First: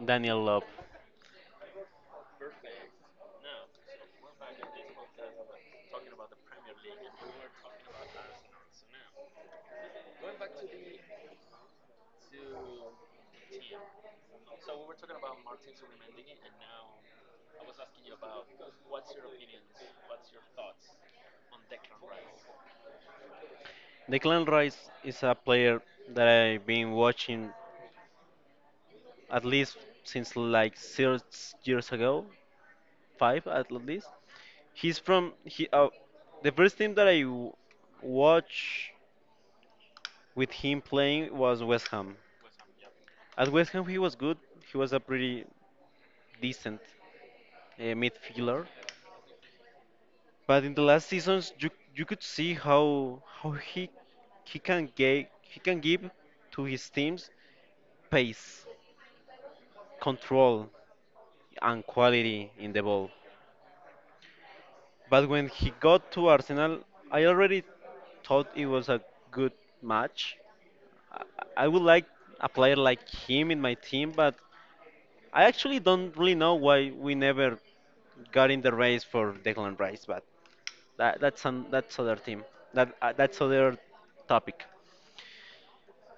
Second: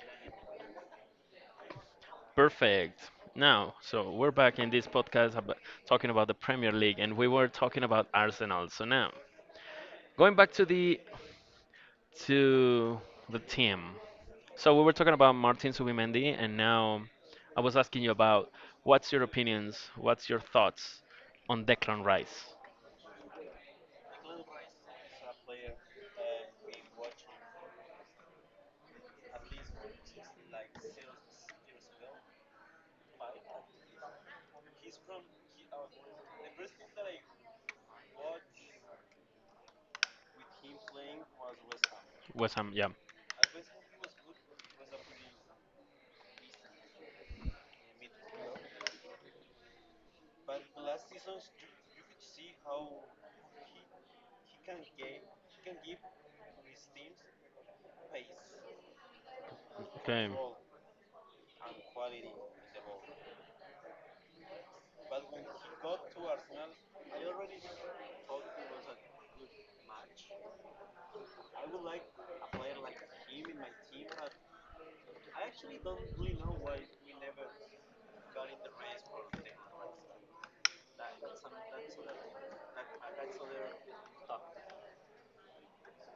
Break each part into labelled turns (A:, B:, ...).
A: Daniel Love.
B: Perfect. Now, so we're back in this podcast about, talking about the Premier League, and we were talking about Arsenal. So now, going back to the team. So we were talking about Martin Subimendi, and now I was asking you about what's your opinions, what's your thoughts on Declan Rice,
A: Declan Rice is a player that I've been watching at least since like 6 years ago, five at least. He's from he. The first team that watched with him playing was West Ham.
B: West Ham. Yeah.
A: At West Ham, he was good. He was a pretty decent midfielder. But in the last seasons, you could see how how he can give to his teams pace,
B: Okay.
A: control and quality in the ball. But when he got to Arsenal, I already thought it was a good match. I I would like a player like him in my team, but I actually don't really know why we never got in the race for Declan Rice. But that's other team. That's other topic.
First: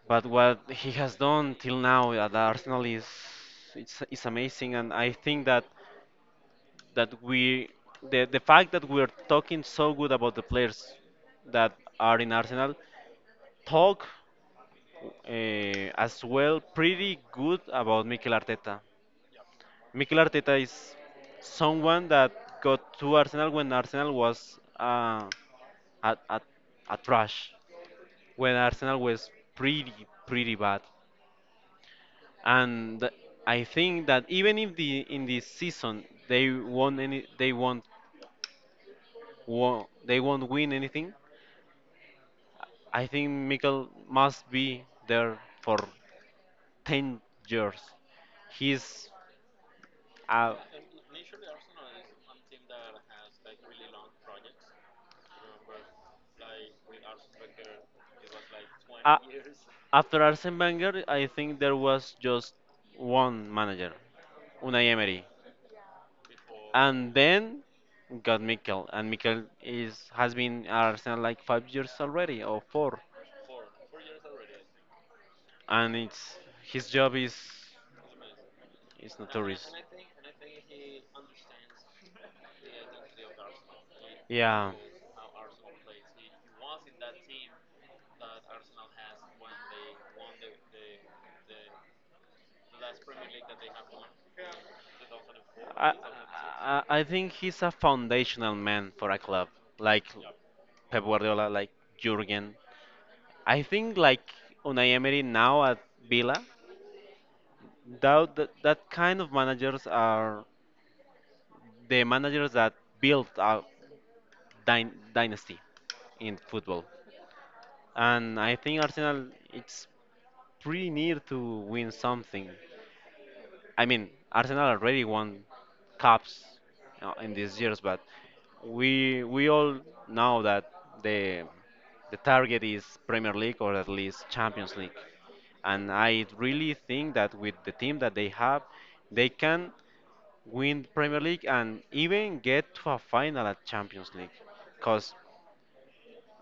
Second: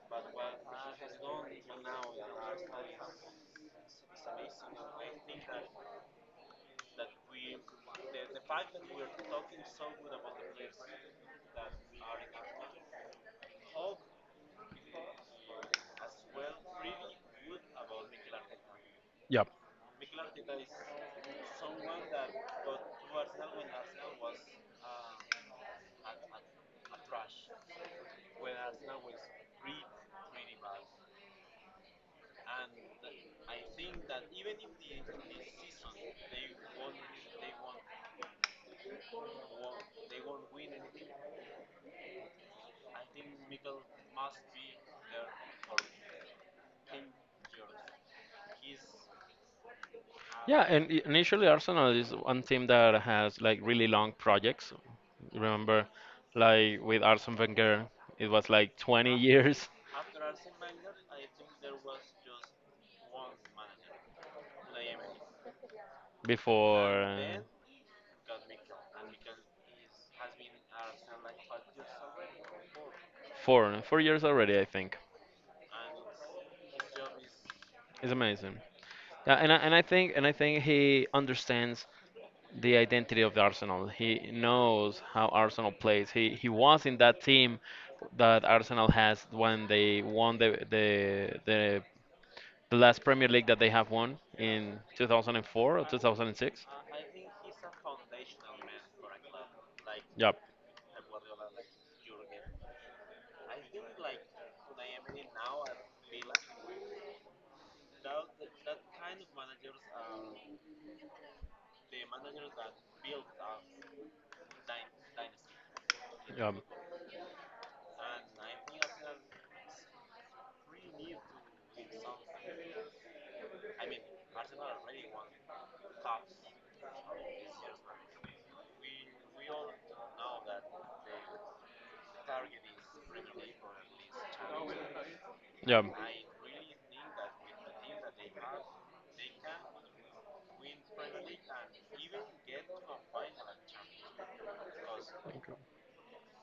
A: But what he has done till now at Arsenal is it's amazing, and I think that that we the fact that we're talking so good about the players that are in Arsenal talk as well pretty good about Mikel Arteta.
B: Yeah.
A: Mikel Arteta is someone that got to Arsenal when Arsenal was a, a, a trash, when Arsenal was pretty pretty bad, and I think that even if the in this season they won any they won't won, they won't win anything. I think Mikel must be there for 10 years. He's a,
B: Yeah, and initially Arsenal is one team that has like really long projects. Remember, like with Arsene Wenger, it was like 20
A: a,
B: years
A: After Arsene Wenger, I think there was just one manager, Unai Emery,
B: before
A: and then got Mikel, and Mikel is has been at Arsenal like 5 years already or four,
B: four years already, I think.
A: and it's his job
B: It's amazing.
A: is
B: Yeah, and
A: notorious.
B: I think he understands the identity of the Arsenal. He
A: Yeah.
B: knows how Arsenal plays. He was in that team that Arsenal has when they won the last Premier League that they have won in 2004 or
A: I,
B: 2006.
A: I think he's a foundational man for a club like
B: Yep.
A: Pep Guardiola, like Jurgen. I think like Unai Emery now at Villa, that kind of managers are the managers that build a dynasty in
B: Yep.
A: football. And I think Arsenal it's pretty near to win something. I mean, Arsenal already won cups in these years, but we all know that the the target is Premier League or at least Champions League.
B: Yep.
A: And I really think that with the team that they have, they can win Premier League and even get to a final at Champions League. Because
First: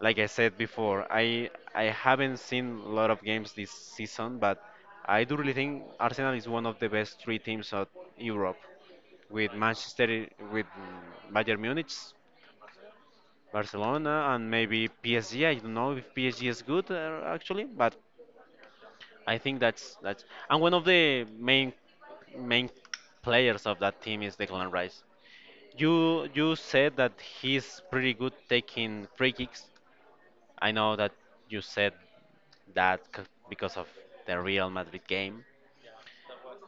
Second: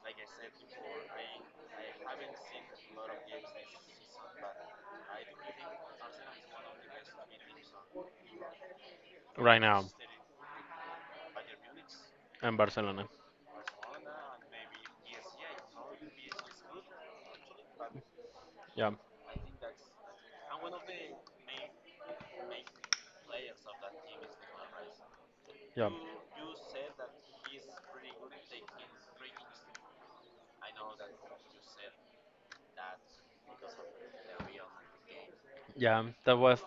A: like I said before, I haven't seen a lot of games this season, but I do really think Arsenal is one of the best three teams of Europe, with
B: Right now,
A: Manchester, with Bayern Munich,
B: in Barcelona.
A: Barcelona, and maybe PSG. I don't know if PSG is good actually, but
B: Yep.
A: I think that's and one of the main players of that team is Declan Rice.
B: Yep.
A: You said that he's pretty good taking free kicks. I know that you said that c- because of the Real Madrid game.
B: Yeah, that was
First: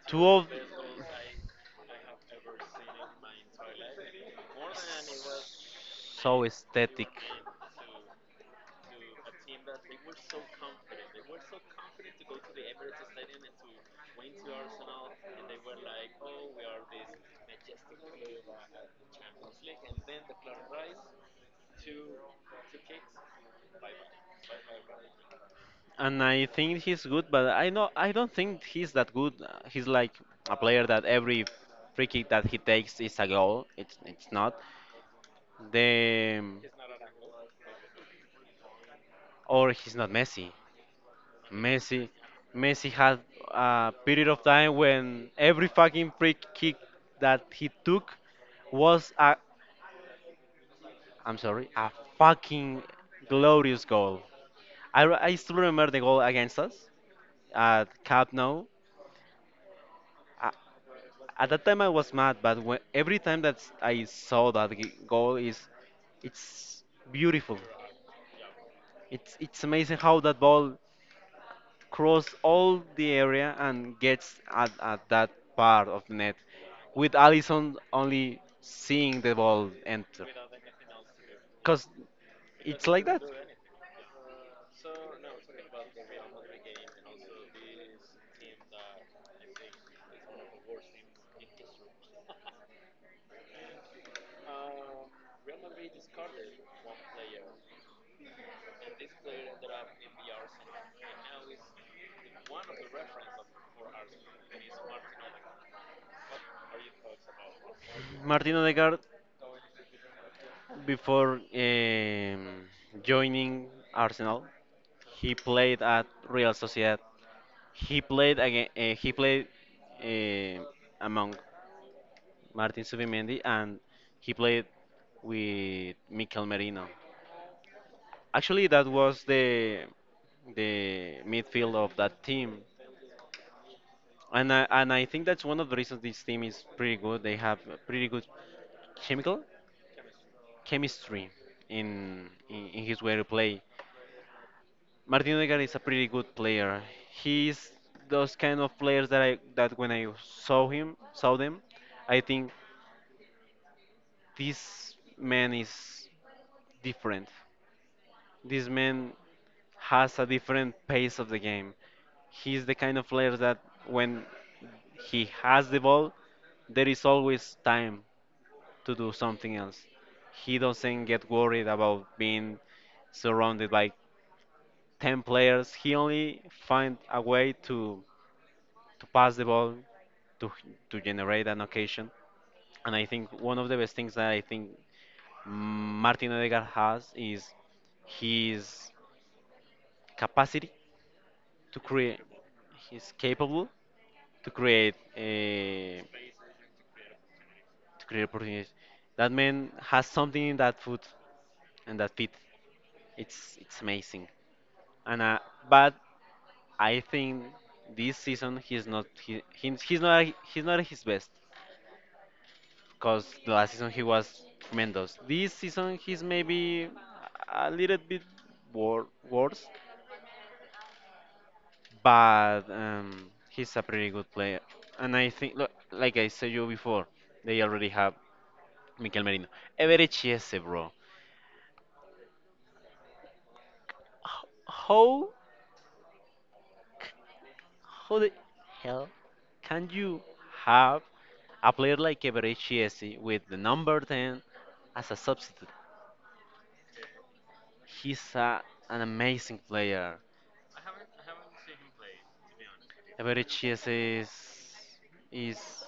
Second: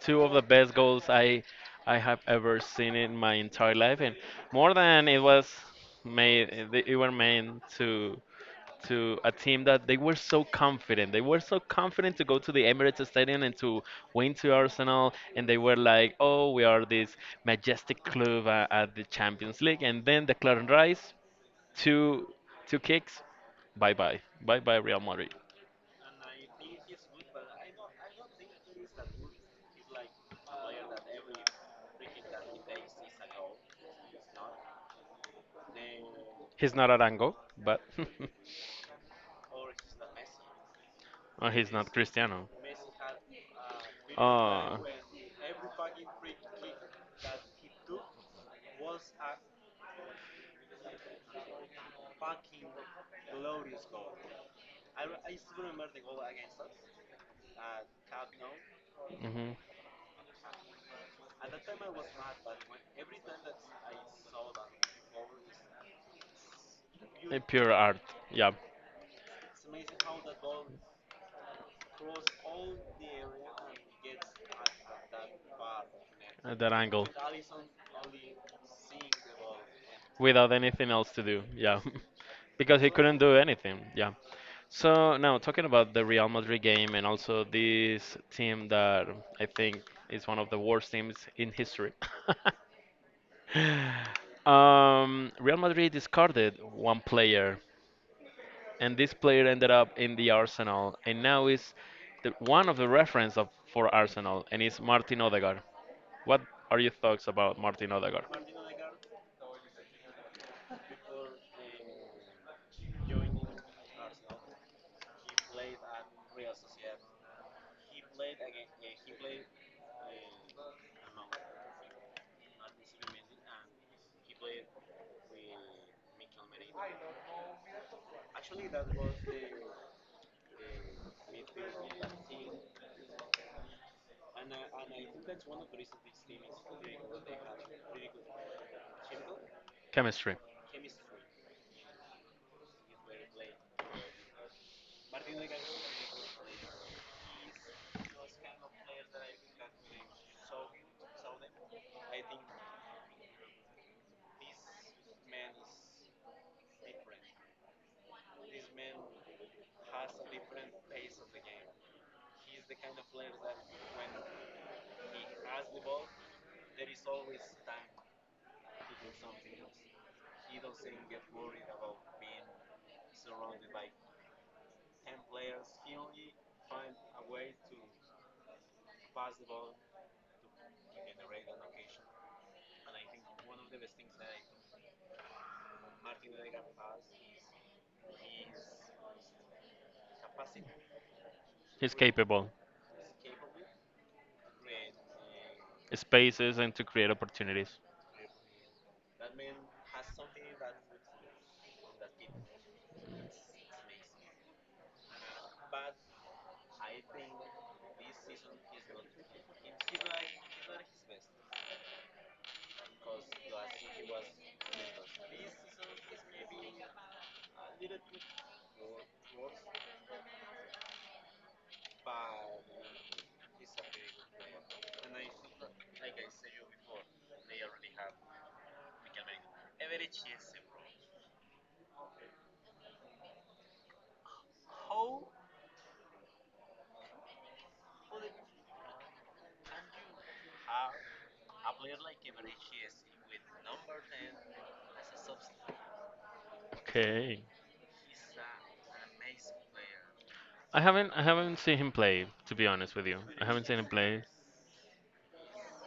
B: two
A: Two
B: of the
A: of
B: best goals I have ever seen in my entire life, and more than it was
A: so
B: made, they it
A: aesthetic,
B: were meant to a team that they were so confident. They were so confident to go to the Emirates Stadium and to win to Arsenal, and they were like, "Oh, we are this majestic club at the Champions League." And then the Declan Rice, two two kicks, bye bye, bye bye Real Madrid.
A: and I think he's good, but I don't think he's that good. He's like a player that every free kick that he takes is a goal. It's not the
B: He's not Arango, but
A: or he's not Messi.
B: or he's not
A: Messi,
B: Cristiano.
A: Messi had a period of time
B: Ah.
A: when every fucking free kick that he took was I'm sorry, a fucking glorious goal. I still remember the goal against us at Camp Nou.
B: Mhm.
A: A- At that time I was mad, but every time that I saw that goal it's
B: A
A: beautiful.
B: pure art. Yeah,
A: It's amazing how that ball cross all the area and gets at that part of the net,
B: at that angle,
A: with Allison only seeing the ball enter.
B: without anything else to do. Yeah,
A: Because
B: because
A: it's
B: he
A: like
B: couldn't
A: that.
B: do anything. Yeah. So now talking about the Real Madrid game and also this team that I think is one of the worst teams in history. Real Madrid discarded one player and this player ended up in the Arsenal, and now is one of the reference of, for Arsenal, and is Martin Odegaard. What are your thoughts about Martin Odegaard?
A: Martin Odegaard, before joining Arsenal, he played at Real Sociedad. He played again. He played uh, among Martin Subimendi, and he played with Mikel Merino. Actually, that was the midfield of that team, and I think that's one of the reasons this team is pretty good. They have a pretty good chemical
B: Chemistry.
A: chemistry in his way to play. Martin Odegaard is a pretty good player. He's those kind of players that I that when I saw them, I think this man is different. This man has a different pace of the game. He's the kind of player that when he has the ball, there is always time to do something else. He doesn't get worried about being surrounded by 10 players. He only finds a way to pass the ball, to, to generate an occasion. And I think one of the best things that I think Martin Odegaard has is he's capacity to
B: He's
A: create.
B: capable.
A: He's capable to create uh,
B: Spaces and to create opportunities.
A: to create opportunities. That man has something in that foot and that feet. It's amazing. And but I think this season he's not at his best because the last season he was tremendous. This season he's maybe a little bit worse but he's a pretty good player. And I think, look, like I said you before, they already have Mikel Merino. Ever Chiese, bro. How, c- how the hell can you have a player like Ever Chiese with the number 10 as a substitute?
B: Okay.
A: He's a, an amazing player.
B: I haven't seen him play, to be honest with you.
A: Ever
B: I haven't seen him
A: Chiese
B: play.
A: is, is,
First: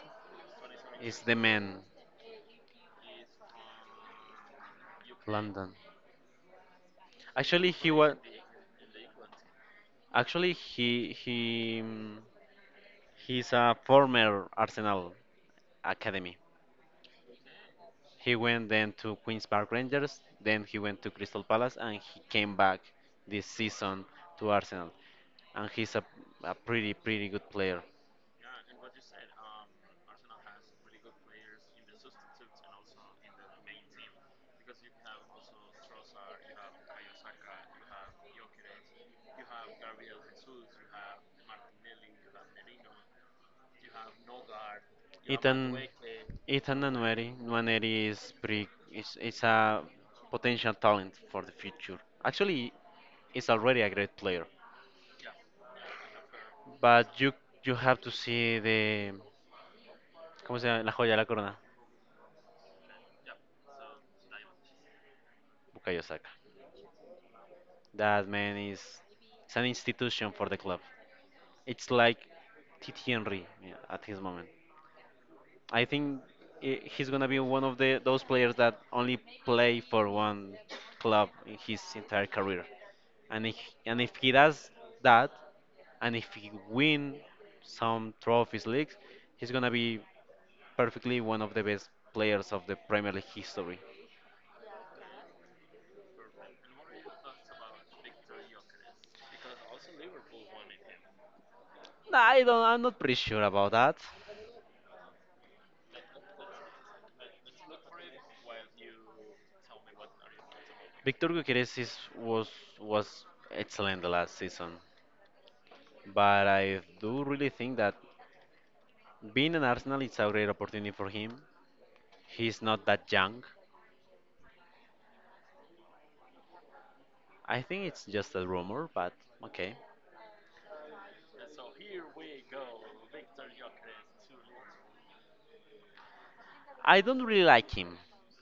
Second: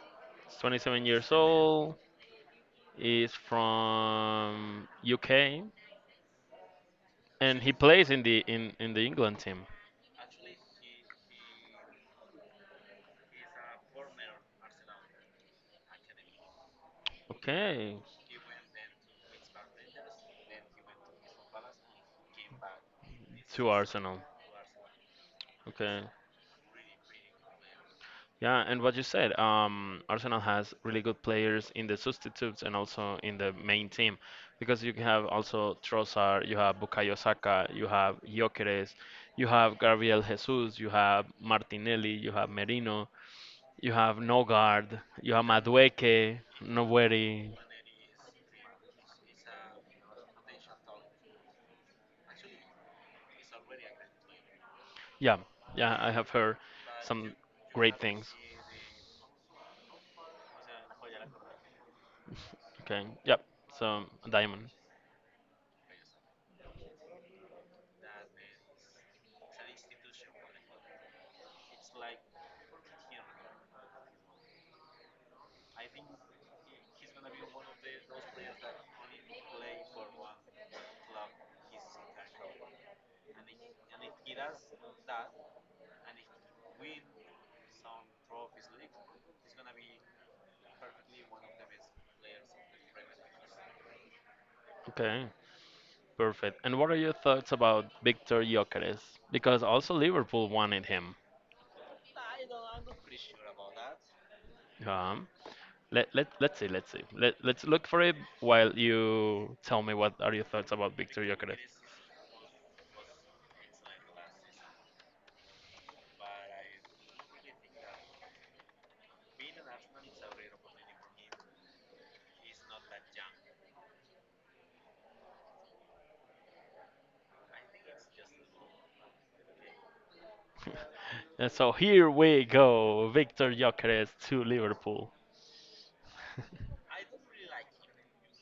B: He's 27
A: is
B: years
A: the man.
B: old. He's from UK,
A: London.
B: and
A: Actually,
B: he
A: he
B: plays
A: was.
B: in the England team.
A: Actually, he's a former Arsenal academy.
B: Okay,
A: He went then to Queens Park Rangers, then he went to Crystal Palace, and he came back this
B: to
A: season
B: Arsenal.
A: to Arsenal. And he's
B: Okay,
A: a pretty pretty good player.
B: yeah, and what you said, Arsenal has really good players in the substitutes and also in the main team, because you have also Trossard, you have Bukayo Saka, you have Gyökeres, you have Gabriel Jesus, you have Martinelli, you have Merino, you have Nogard, you have
A: Ethan
B: Madueke,
A: Ethan
B: Noweri.
A: Nwaneri is is a potential talent for the future. Actually, he's already a great player,
B: Yeah, yeah, I have heard
A: but
B: some
A: you
B: great
A: have to
B: things.
A: see the ¿cómo se llama? La joya de la corona,
B: Okay, yep. So Diamond.
A: Bukayo Saka. That man is it's an institution for the club. It's like Titi Henry, yeah, at his moment. I think he's gonna be one of the those players that only play for one club in his entire career. And if, and if he does that, and if he win some trophies leagues, he's gonna be perfectly one of the best players of the Premier League history.
B: Okay. Perfect. And what are your thoughts about Victor Gyökeres? Because also Liverpool wanted him.
A: Nah, I don't. I'm not pretty sure about that.
B: Um, let's see, let's see. Let's look for it while you tell me what are your thoughts about Victor
A: Victor
B: Gyökeres.
A: Gutierrez is, was excellent the last season, but I do really think that being an Arsenal it's a great opportunity for him. He's not that young. I think it's just a rumor, but okay.
B: And so here we go, Victor Gyökeres to Liverpool,
A: I don't really like him.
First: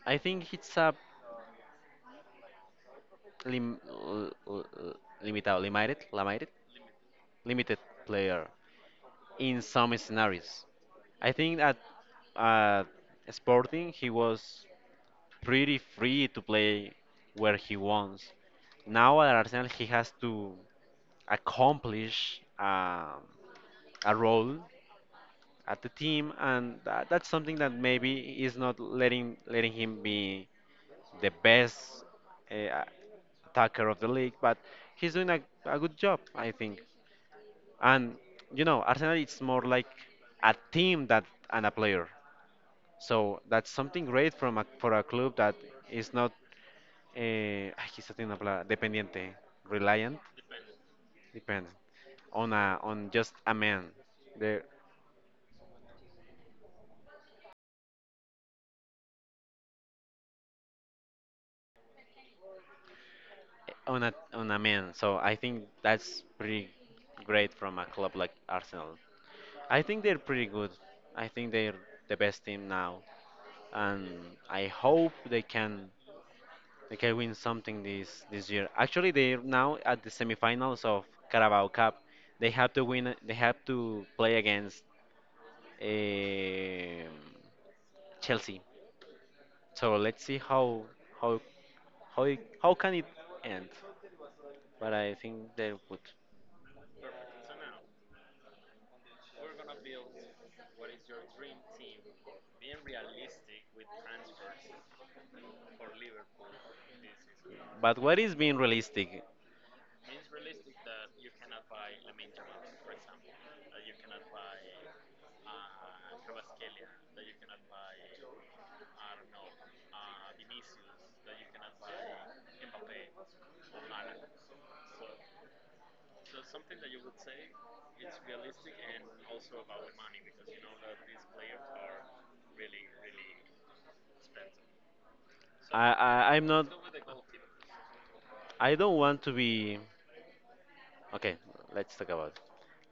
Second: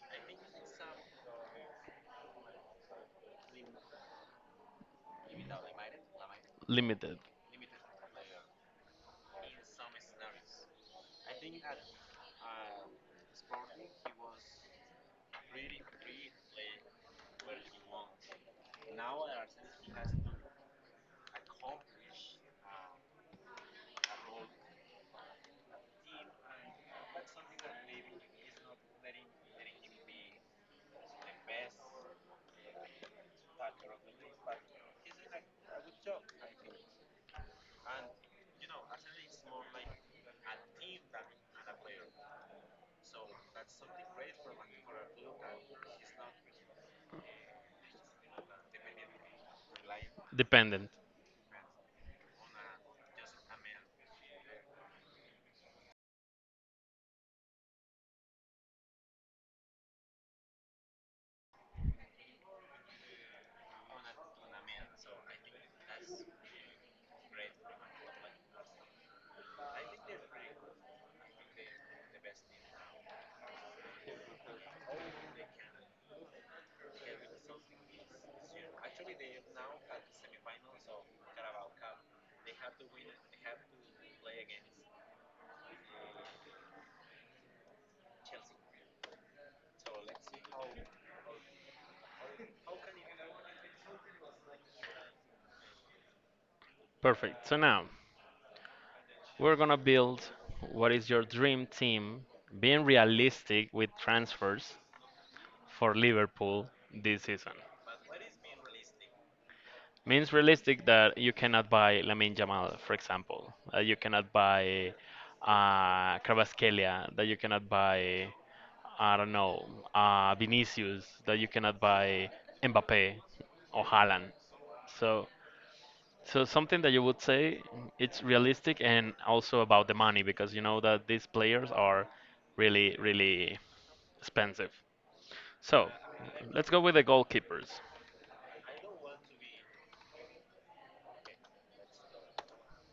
A: I think it's a lim, l, l, l- limitado,
B: limited,
A: limited player in some scenarios. I think at uh, Sporting he was pretty free to play where he wants. Now at Arsenal, he has to accomplish a role at the team, and that's something that maybe is not letting him be the best uh, attacker of the league, but he's doing a good job, I think. And you know, Arsenal it's more like a team that and a player. So that's something great from for a club that is not quizás tiene una palabra, dependiente, reliant,
B: dependent.
A: dependent, on just a man, there, on a man. So I think that's pretty great from a club like Arsenal. I think they're pretty good. I think they're the best team now, and I hope they can win something this year. Actually, they're now at the semifinals of Carabao Cup. They have to win. They have to play against um Chelsea. So let's see how how how can it end. But I think they would.
B: Perfect. So now we're gonna build what is your dream team, being realistic with transfers for Liverpool this season.
A: But what is being realistic?
B: Means realistic that you cannot buy Lamine Yamal, for example. You cannot buy Kvaratskhelia. That you cannot buy, I don't know, Vinicius. That you cannot buy Mbappe or Haaland. So, so something that you would say it's realistic and also about the money because you know that these players are really, really expensive. So,
A: I'm not.
B: let's go with the goalkeepers.
A: I don't want to be. Okay, let's talk about it.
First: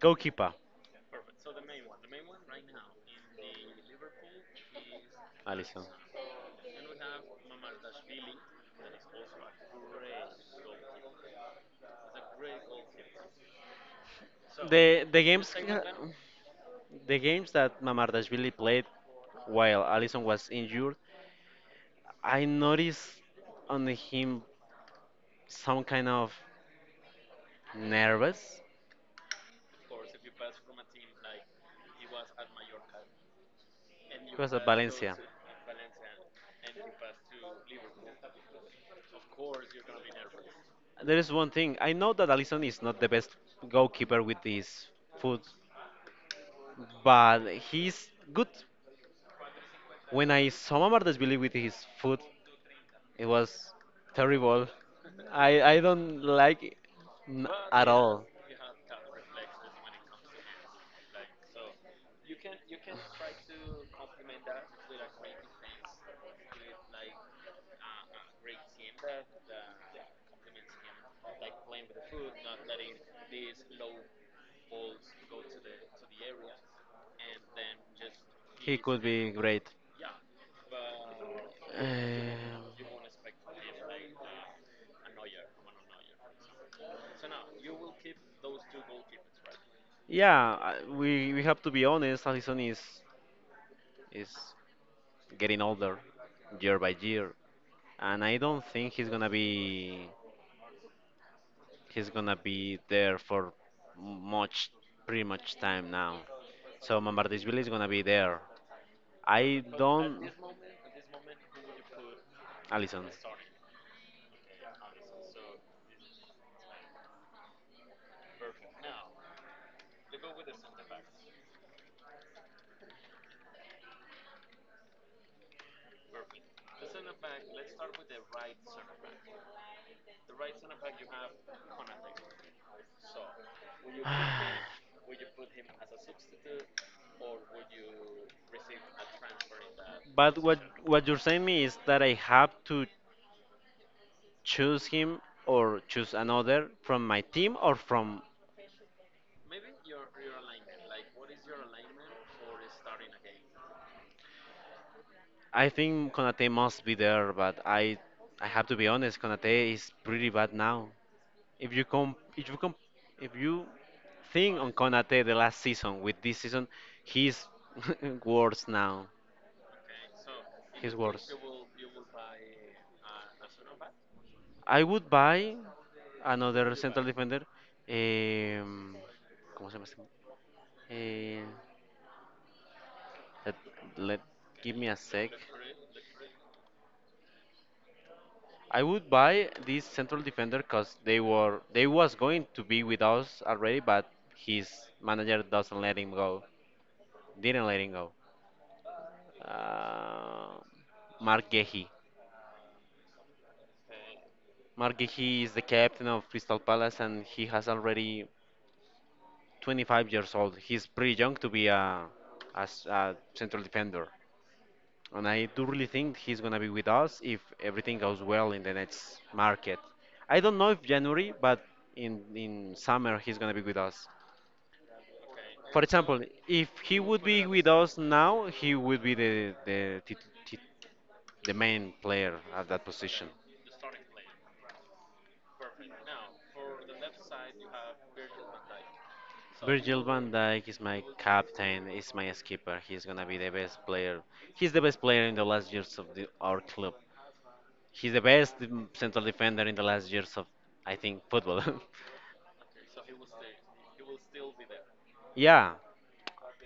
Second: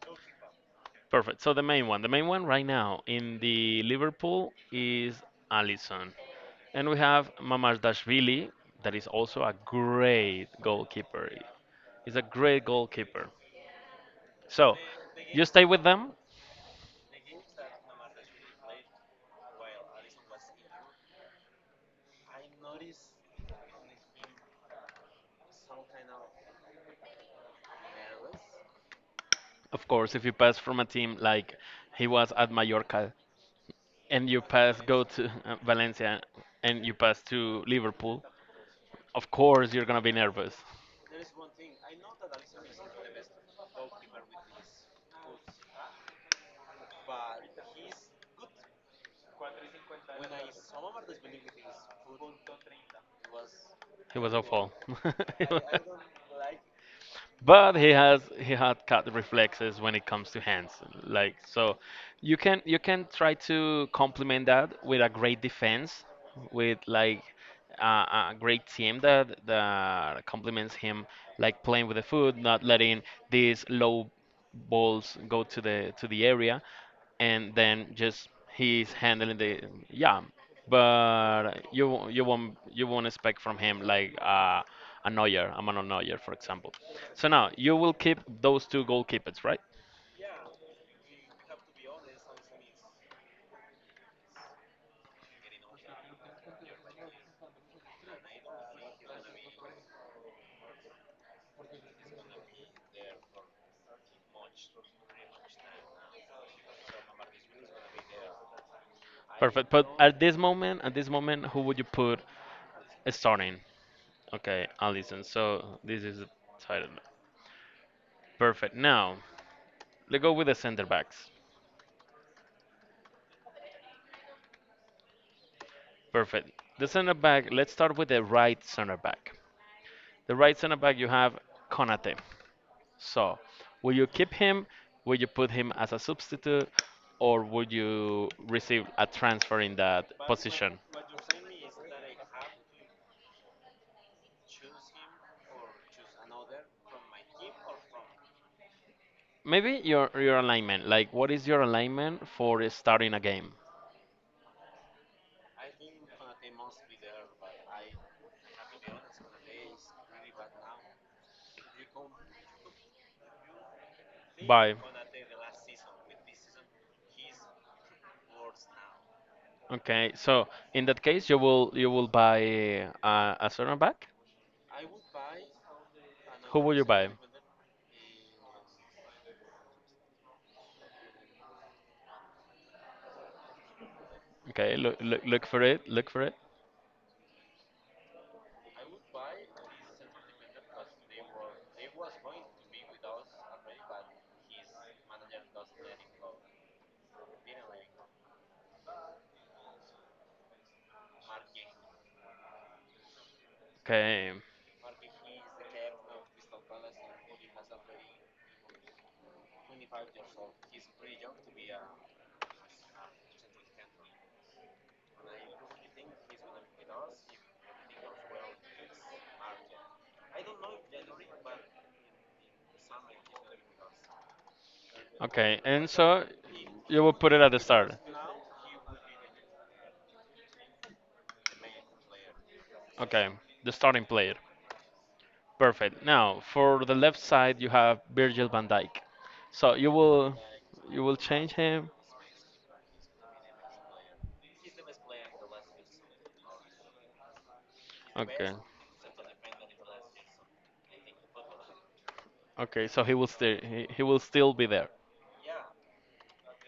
A: Goalkeeper,
B: Perfect. So the main one right now in the Liverpool is
A: Alison.
B: Alisson, and we have Mamardashvili, that is also a great goalkeeper. He's a great goalkeeper. So
A: The the
B: you
A: games
B: stay with them,
A: the games that Mamardashvili played while Alison was injured, I noticed on him some kind of nervous.
B: of course. If you pass from a team like he was at Mallorca, and
A: It
B: you
A: was at
B: pass go
A: Valencia.
B: to Valencia, and you pass to Liverpool, of course you're gonna be nervous.
A: There is one thing. I know that Alisson is not the best goalkeeper with his foot, but he's good. When I saw Mamardashvili with his foot, it was
B: He was
A: terrible.
B: awful.
A: I don't like it
B: But he
A: at
B: has
A: all.
B: he had cat reflexes when it comes to hands like so you can try to complement that with a great defense with like a, a great team that that complements him like playing with the foot, not letting these low balls go to the area and then just
A: He
B: he's
A: could be
B: handling the
A: great.
B: yeah. But
A: Um,
B: you won't expect from him like a Neuer, a Manuel Neuer, for example. So now you will keep those two goalkeepers, right?
A: yeah, we have to be honest. Allison is getting older year by year, and I don't think he's gonna be. He's gonna be there for much, pretty much time now. So Mamardishvili is gonna be there. I
B: Perfect, but at
A: don't.
B: this moment, who would you put
A: Alison.
B: starting? Okay, Allison. So this is the title. Perfect. Now let's go with the center backs. Perfect, the center back. Let's start with the right center back. You have Konate. So, will you keep him? Will you put him as a substitute, or would you receive a transfer in that
A: But
B: position?
A: what you're saying me is that I have to choose him or choose another from my team or from.
B: Maybe your alignment. Like, what is your alignment for starting a game?
A: I think Konate must be there, but I have to be honest, Konate is pretty bad now. If you com if you com if you think on
B: Bye.
A: Konate the last season with this season, he's worse now.
B: Okay, so in
A: He's
B: that case,
A: worse.
B: you will buy a center back.
A: I would buy
B: Who will
A: another
B: you
A: central
B: buy?
A: defender. Um, ¿Cómo se llama? Este? Eh, let, let-
B: Okay,
A: Give me
B: look,
A: a sec.
B: for it. Look for it.
A: I would buy this central defender because they were they was going to be with us already, but his manager doesn't let him go. Didn't let him go. Uh, Mark Gehi.
B: Okay.
A: Mark Gehi is the captain of Crystal Palace, and he has already 25 years old. He's pretty young to be a central defender, and I do really think he's gonna be with us if everything goes well in the next market. I don't know if January, but in summer he's gonna be with us.
B: Okay,
A: For
B: and
A: example,
B: so
A: if
B: you
A: he
B: will
A: would
B: put it
A: be
B: at the
A: with
B: start.
A: us now, he would be the tit- tit- the main player at that
B: Okay,
A: position.
B: the starting player. Perfect. Now, for the left side, you have Virgil van Dijk. So you
A: Virgil van
B: will
A: Dijk is my
B: change
A: captain,
B: him.
A: is my skipper. He's gonna be the best player. He's the best player in the last years of our club. He's the
B: Okay.
A: best central defender in the last years of, I think, football.
B: Okay, so he will still he will still be there.
A: Yeah,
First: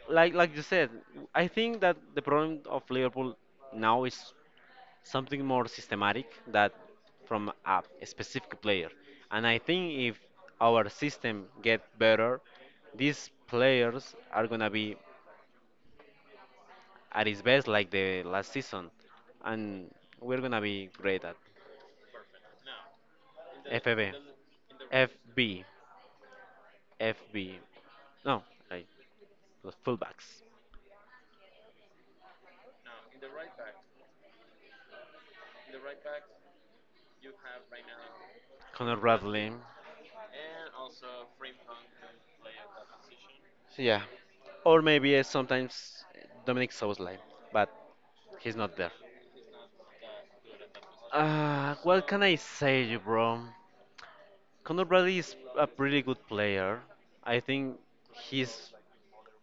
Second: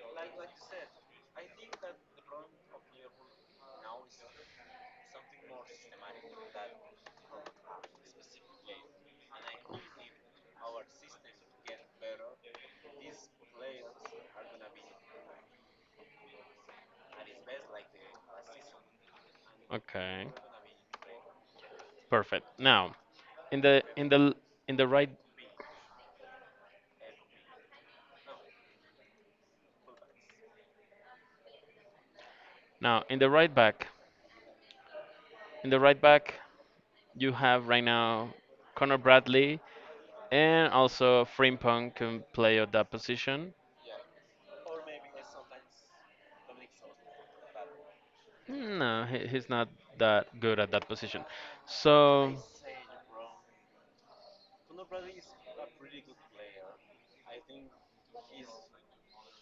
A: like you said, I think that the problem of Liverpool now is something more systematic that from a specific player. And I think if our system get better, these players are gonna be at his best like the last season, and
B: Okay.
A: we're gonna be great at
B: Perfect. Now, in the
A: FB,
B: right
A: FB, FB. No, like the fullbacks,
B: now in the right back, in the right back you have right now
A: Connor
B: Connor
A: Bradley.
B: Bradley and also Frimpong can play at that position.
A: So yeah, or maybe sometimes Dominic Soboslai, but he's not there.
B: No, he's not that good at that position.
A: What can
B: So,
A: I say, you bro? Conor Bradley is a pretty good player. I think he's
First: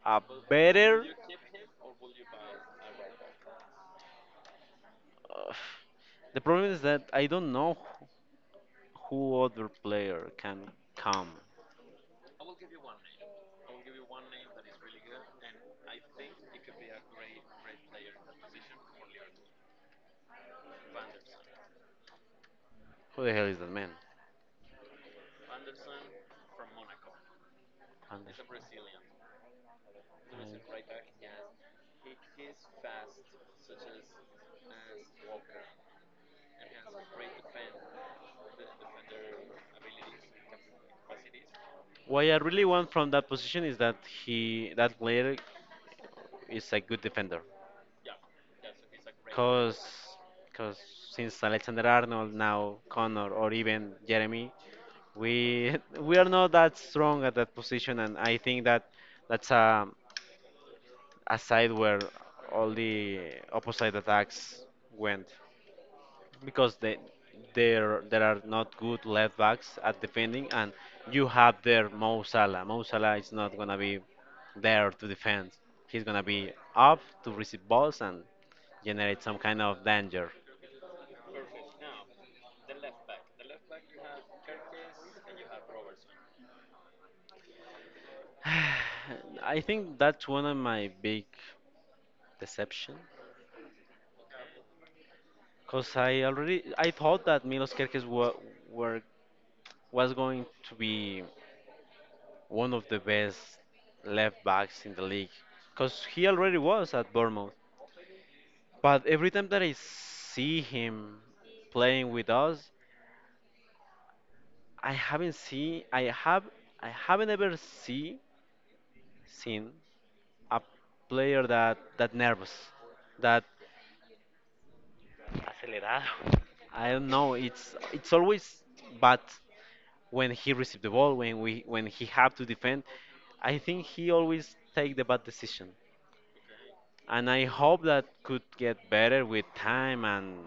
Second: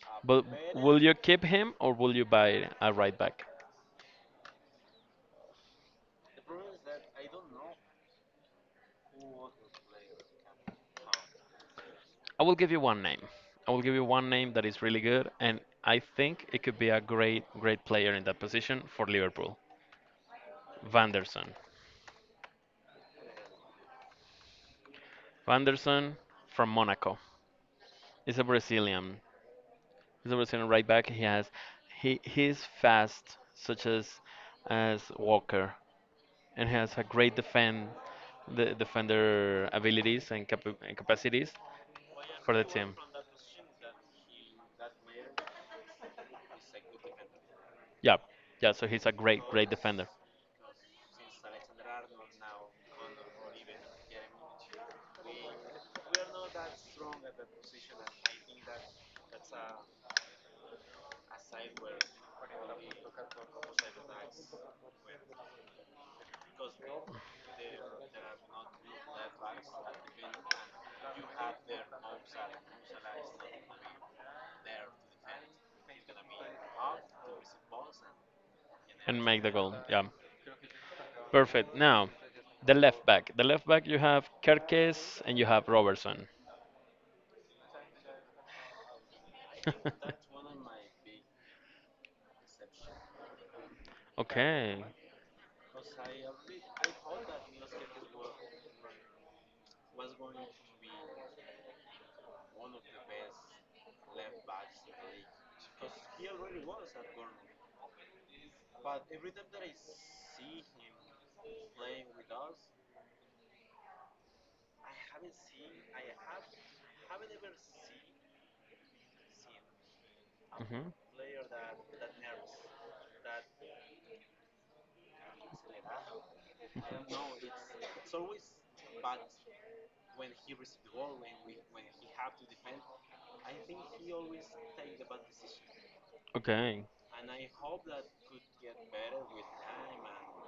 A: a
B: but will
A: better.
B: you keep him or will you buy a right back?
A: Uh, the problem is that I don't know who other player can come.
B: I will give you one name. I will give you one name that is really good, and I think it could be a great, great player in that position for Liverpool. Vanderson.
A: Who the hell is that man?
B: Vanderson from Monaco. He's
A: Anders.
B: a Brazilian. He's a Brazilian right back. He he's fast, such as Walker, and has a great defender abilities and, capacities
A: What I
B: for the
A: really want
B: team.
A: from that position is that he that player is a good defender.
B: Yeah, yeah. So he's a great, great
A: Cause,
B: defender
A: cause since Alexander Arnold now Connor or even Jeremy, we we are not that strong at that position, and I think that that's a side where all the opposite attacks went because they there there are not good left backs at defending, and you have there Mo Salah. Mo Salah is not gonna be there to defend. He's gonna be up to receive balls and generate
B: and
A: some
B: make the
A: kind
B: goal.
A: of
B: Yeah,
A: danger.
B: perfect. Now, the left back. The left back you have Kerkes and you have Robertson.
A: I think that's one of my big deception.
B: Okay.
A: Cause I thought that Milos Kerkes were was going to be one of the best left backs in the league. Cause he already was at Bournemouth. But every time that I see him playing with us, I haven't seen I have I haven't ever seen a
B: Hmm.
A: player that that nervous, that Acelerado. I don't know. It's always bad when he received the ball, when we when he have to defend. I think he always take the bad decision,
B: Okay.
A: and I hope that could get better with time and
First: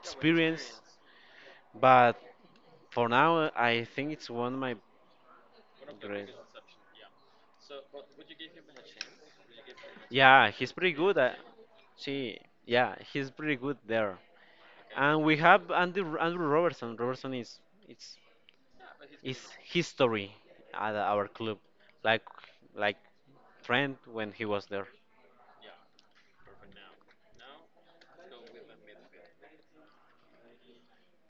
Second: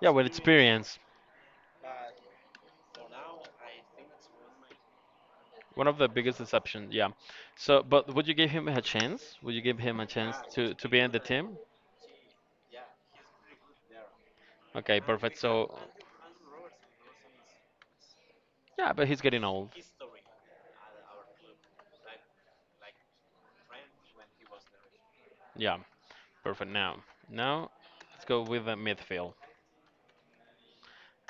B: Yeah, with experience.
A: But for now, I think it's one of my
B: One of the
A: great.
B: biggest deceptions, yeah. So, but would you give him a chance? Would you give him a chance
A: Yeah, he's
B: to
A: pretty
B: be in
A: good.
B: the
A: At,
B: team?
A: see, yeah, he's pretty good there.
B: Okay,
A: And
B: perfect.
A: we have
B: So,
A: Andy Andrew Robertson. Robertson is it's
B: yeah, but he's getting
A: It's
B: old.
A: history at our club, like like friend when he was there.
B: Yeah, perfect. Now, now let's go with the midfield.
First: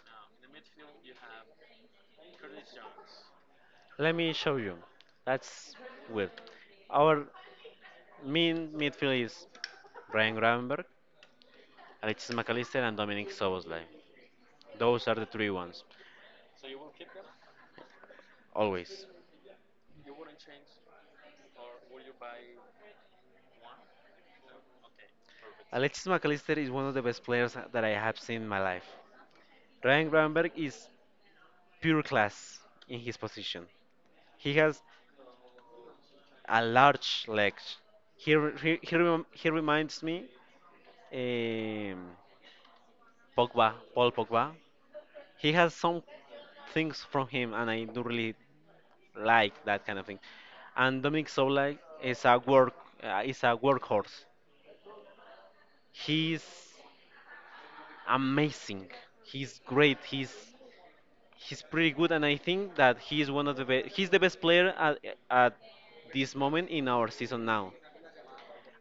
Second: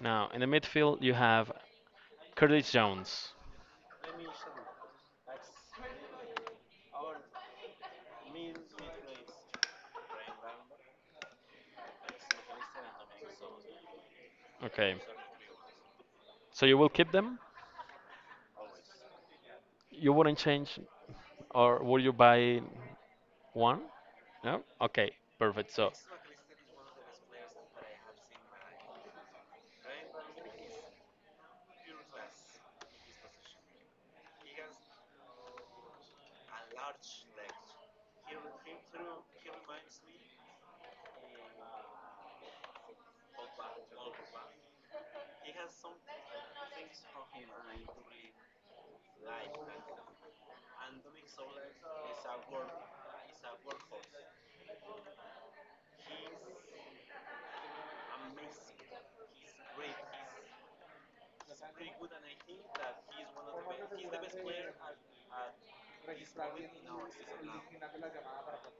B: Now, in the midfield, you have Curtis Jones.
A: Let me show you. That's good. Our main midfield is Brian Gravenberg, Alexis McAllister, and Dominic Soboslai.
B: Okay,
A: Those are the three ones,
B: so you will keep them?
A: always.
B: You wouldn't change, or will you buy one? No? Okay, perfect. So,
A: Alexis McAllister is one of the best players that I have seen in my life. Ryan Gravenberg is pure class in his position. He has and large legs. He re- he, rem- he reminds me um, Pogba, Paul Pogba. He has some things from him, and I do really like that kind of thing. And Dominic Sola is a work is a workhorse. He's amazing. He's great. He's pretty good, and I think that he's one of the be- he's the best player at this moment in our season now.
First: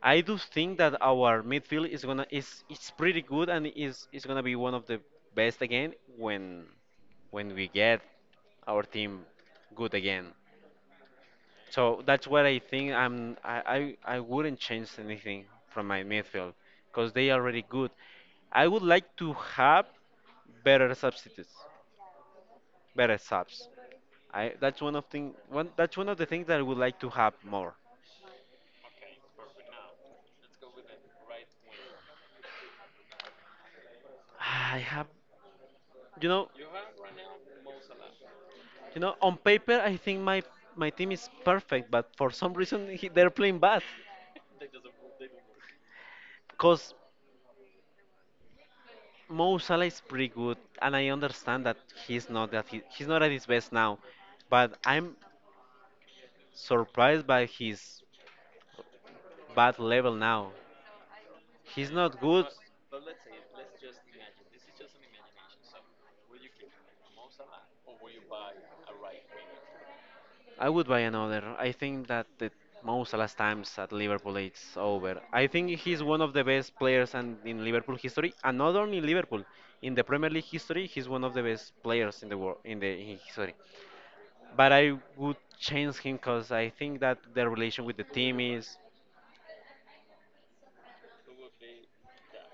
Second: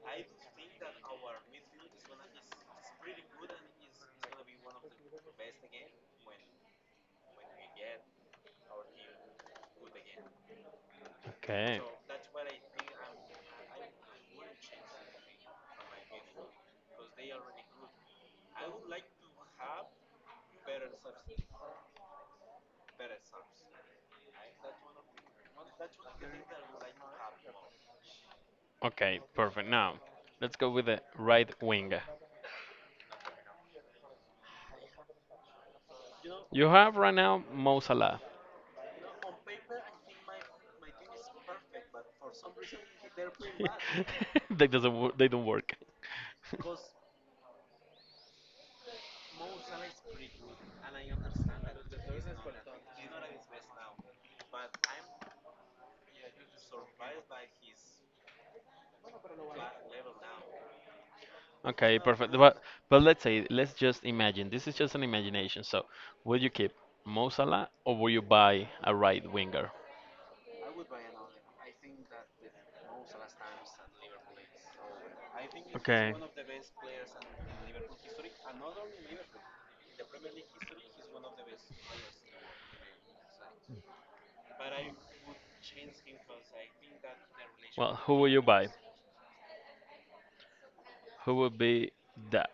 A: I do think that our midfield is gonna is it's pretty good and is gonna be one of the best again when we get our team good again.
B: okay.
A: So that's what I think. I wouldn't change anything from my midfield because they are already good. I would like to have better substitutes, better subs. I that's one of thing one that's one of the things that I would like to have more.
B: Okay, perfect. Now, let's go with the right wing.
A: I have you know.
B: You have right now Mo Salah.
A: You know, on paper, I think my team is perfect, but for some reason he, they're playing bad.
B: They doesn't wo- they don't work.
A: Cause Mo Salah is pretty good, and I understand that he's not at his best now, but I'm surprised by his bad level now. He's
B: Okay,
A: not
B: perfect.
A: good.
B: But let's say, let's just imagine, this is just an imagination. So, will you keep Mo Salah or will you buy a right winger?
A: I would buy another. I think that the most last times at Liverpool it's over. I think he's
B: Okay.
A: one of the best players and in Liverpool history, and not only in Liverpool, in the Premier League history, he's one of the best players in the world in the in history. But I would change him because I think that the relation
B: Well,
A: with the
B: who will
A: team
B: you buy?
A: is
B: Who would be that?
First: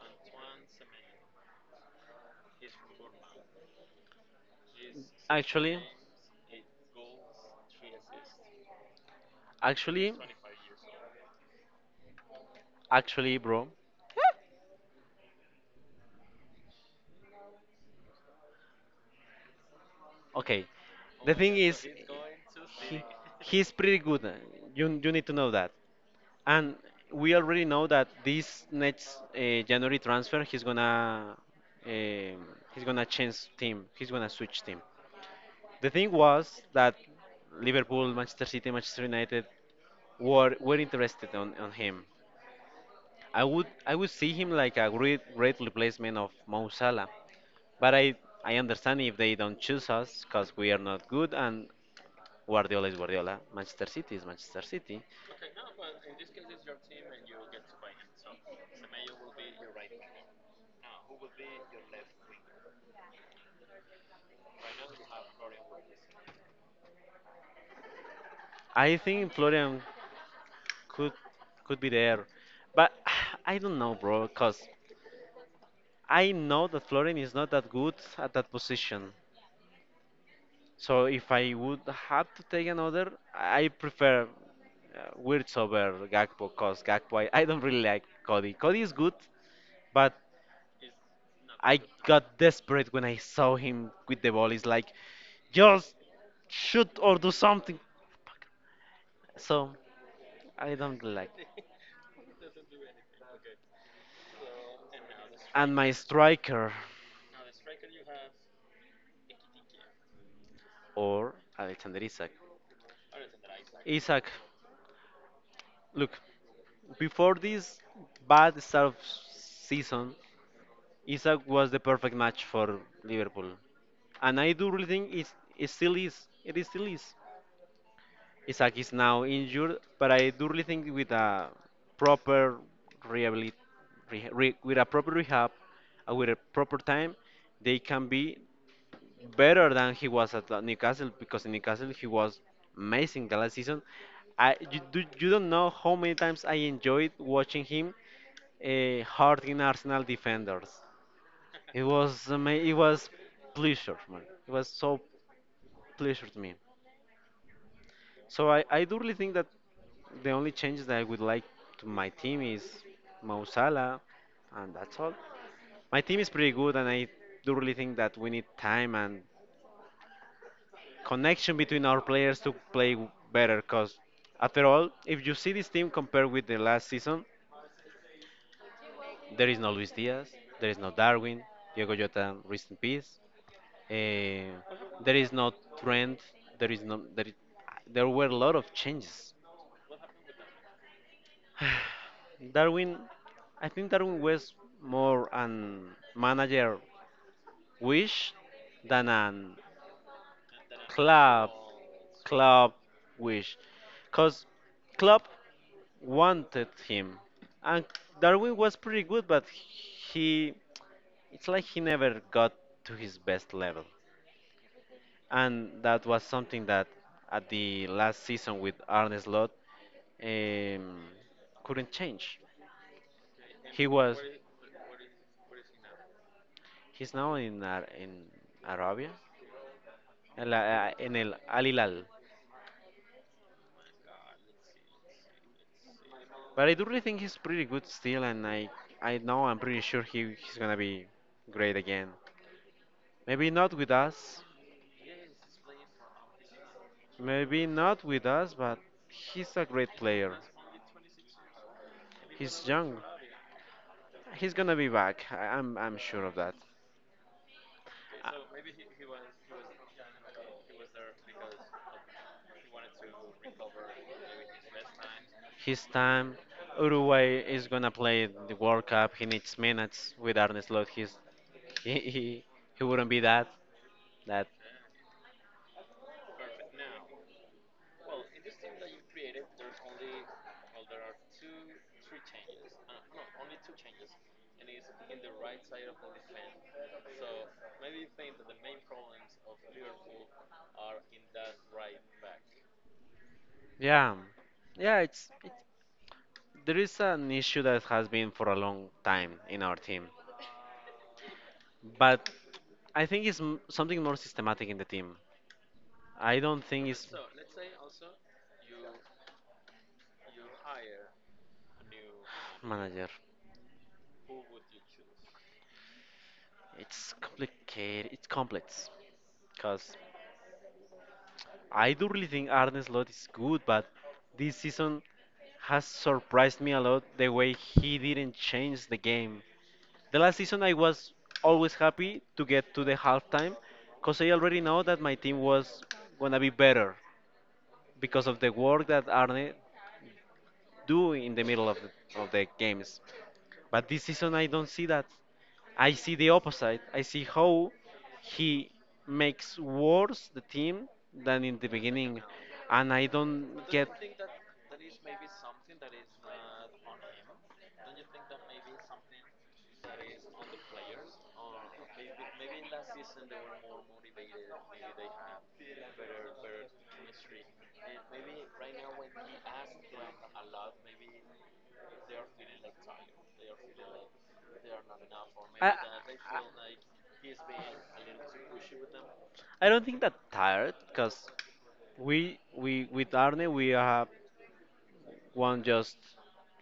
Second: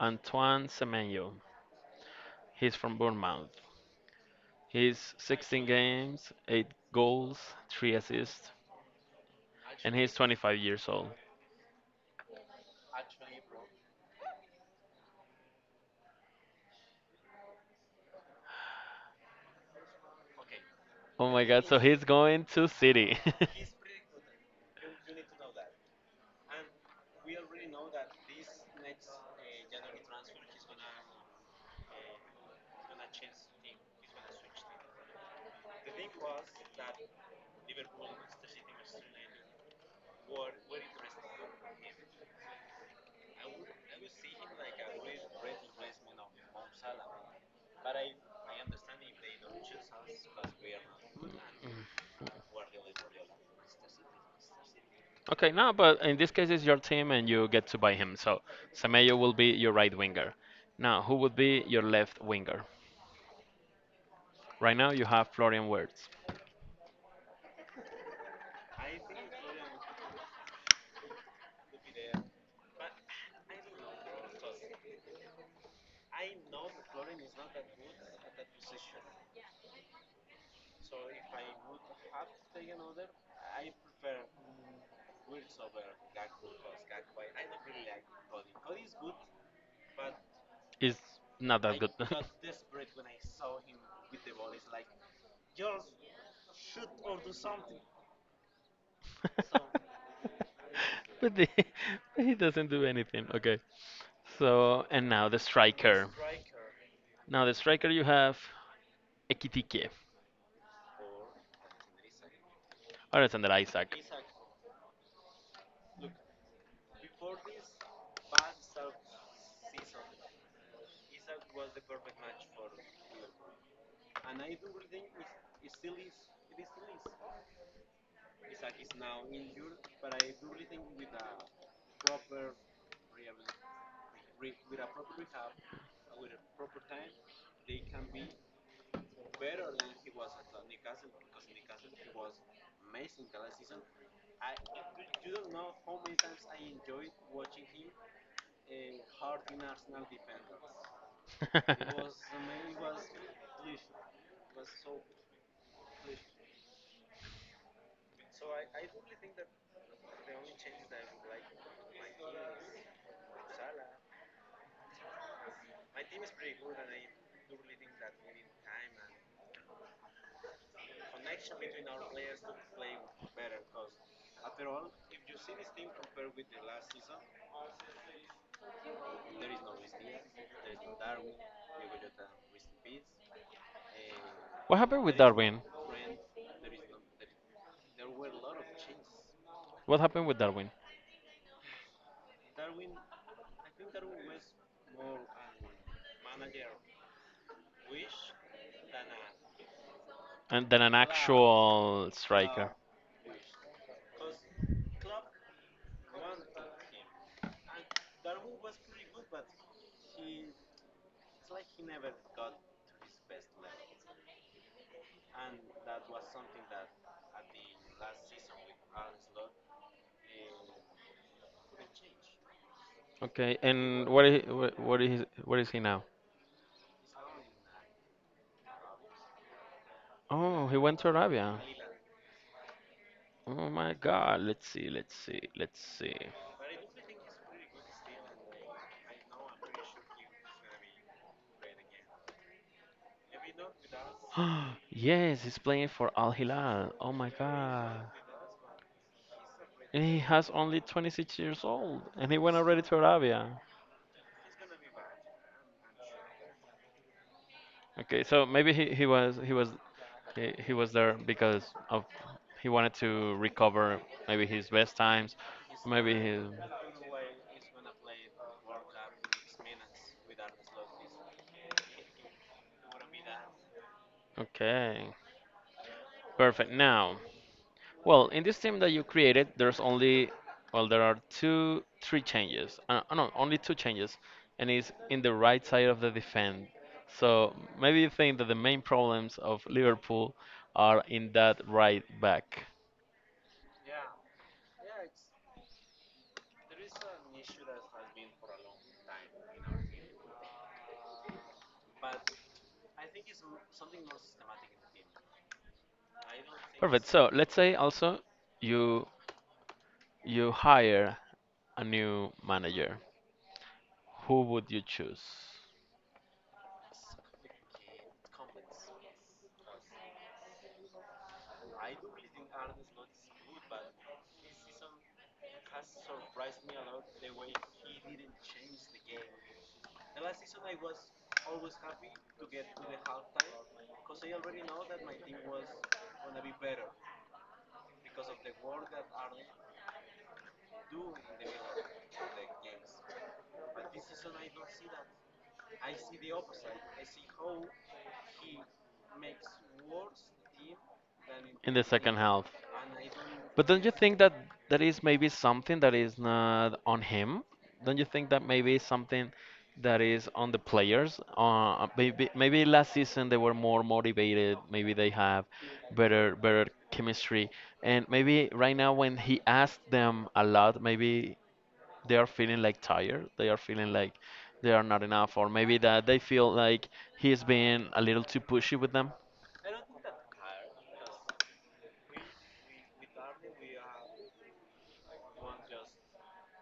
B: Antoine Semenyo. He's from Bournemouth. He's 16
A: actually
B: games, 8 goals, 3 assists, and he's
A: actually
B: 25 years old.
A: actually bro. Okay.
B: Oh
A: The
B: my
A: thing
B: god, so
A: is,
B: he's going to
A: he,
B: City.
A: he's pretty good. You you need to know that. And we already know that this next January transfer, um he's gonna change team. He's gonna switch team. The thing was that Liverpool, Manchester City, Manchester United were interested on him. I would see him like a great great replacement of Mo Salah, but I understand if they don't choose us because we are not good and Guardiola is Guardiola. Manchester City is Manchester City.
B: Okay, no, but in this case, it's your team and you get to buy him. So Semenyo will be your right winger. Now, who would be your left winger? Right now, you have Florian Wirtz.
A: I think Florian could could be there, but I don't know, bro. Cause I know that Florian is not that good at that position. So if I would have to take another, I prefer Wirtz over Gakpo. Cause Gakpo, I don't really like Cody. Cody is good, but
B: It's not that
A: I
B: good.
A: got desperate when I saw him with the ball. It's like just shoot or do something. So I don't really
B: but, the,
A: like.
B: but he doesn't do anything. Okay. So, and now the
A: And my striker,
B: now the striker you have Ekitike.
A: or Alexander Isak.
B: Alexander Isaac.
A: Isak, look, before this bad start of season, Isak was the perfect match for Liverpool. And I do really think it's, it still is. It is still is. Isak is now injured, but I do really think with a proper rehabilit, with a proper rehab, and with a proper time, they can be better than he was at Newcastle because in Newcastle he was amazing the last season. You don't know how many times I enjoyed watching him hurting Arsenal defenders. It was pleasure, man. It was so pleasure to me. So I do really think that the only changes that I would like to my team is Mo Salah, and that's all. My team is pretty good, and I do really think that we need time and connection between our players to play w- better. Because after all, if you see this team compared with the last season, there is no Luis Diaz, there is no Darwin, Diego Jota, rest in peace. Eh,
B: What happened
A: there
B: with
A: is no
B: Darwin?
A: Trent. There is no there. I- There were a lot of changes.
B: What happened with Darwin?
A: Darwin, I think Darwin was more an manager wish than an
B: And then an
A: club
B: actual striker.
A: club wish, cause club wanted him. And Darwin was pretty good, but he it's like he never got to his best level. And that was something that at the last season with Arne Slot um, couldn't change.
B: Okay,
A: He
B: and
A: was
B: what is what is he now?
A: he's now in Arabia,
B: Oh, he went to
A: in El
B: Arabia.
A: Al Hilal.
B: Oh my God. Let's see. Let's see. Let's see.
A: But I do really think he's pretty good still, and I know I'm pretty sure he's gonna be great again. Maybe not with us,
B: Yes, he's playing for Al Hilal. Oh my
A: maybe
B: God.
A: not with us, but he's a great
B: And he
A: player.
B: has only 26 years old, and he went
A: He's
B: already to
A: young.
B: Arabia.
A: He's gonna be back. I'm sure of that.
B: Okay, so maybe he was he was there because of he wanted to recover maybe his best times,
A: His
B: maybe
A: time,
B: his.
A: Uruguay is gonna play the World Cup. He needs minutes with Arne Slot. He's he, he he wouldn't be that that.
B: Okay. Perfect. Now, well, in this team that you created, there's only, well, there are three changes. No, only two changes, and it's in the right side of the defense. So maybe you think that the main problems of Liverpool are in that right back.
A: Yeah, yeah. It's, it. There is an issue that has been for a long time in our team, but I think it's m- something more systematic in the team. I don't think
B: Perfect.
A: it's
B: So let's say also you you hire a new manager.
A: manager.
B: Who would you choose?
A: It's complicated. It's complex because I do really think Arne Slot is good, but this season has surprised me a lot the way he didn't change the game. The last season I was always happy to get to the halftime because I already know that my team was gonna be better because of the work that Arne do in the middle of of the games. But this season, I don't see that. I see the opposite. I see how he makes worse the team than in the
B: In the second
A: beginning,
B: half.
A: and I don't
B: But don't
A: get.
B: you think that that is maybe something that is not on him? Don't you think that maybe is something that is on the players? Maybe last season they were more motivated. Maybe they have better chemistry, and maybe right now when he asked them a lot, maybe they are feeling like tired, they are feeling like they are not enough, or
A: I,
B: maybe that they
A: I
B: feel like he's been a little too pushy with them,
A: I don't think that tired because we with Arne we have won just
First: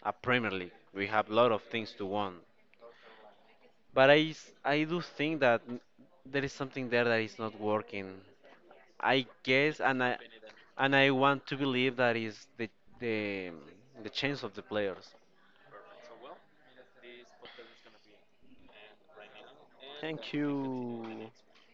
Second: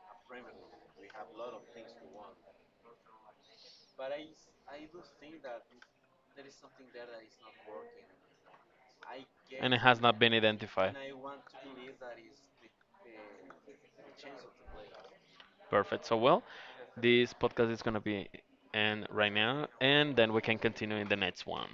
A: a Premier League. We have a lot of things to won. But I do think that n- there is something there that is not working. I
B: and
A: guess
B: it has
A: and
B: not been identified.
A: I want to believe that is the the change of the players.
B: Perfect. So, well, this podcast is going to be end right now, and then
A: Thank
B: we can continue in the
A: you.
B: next one.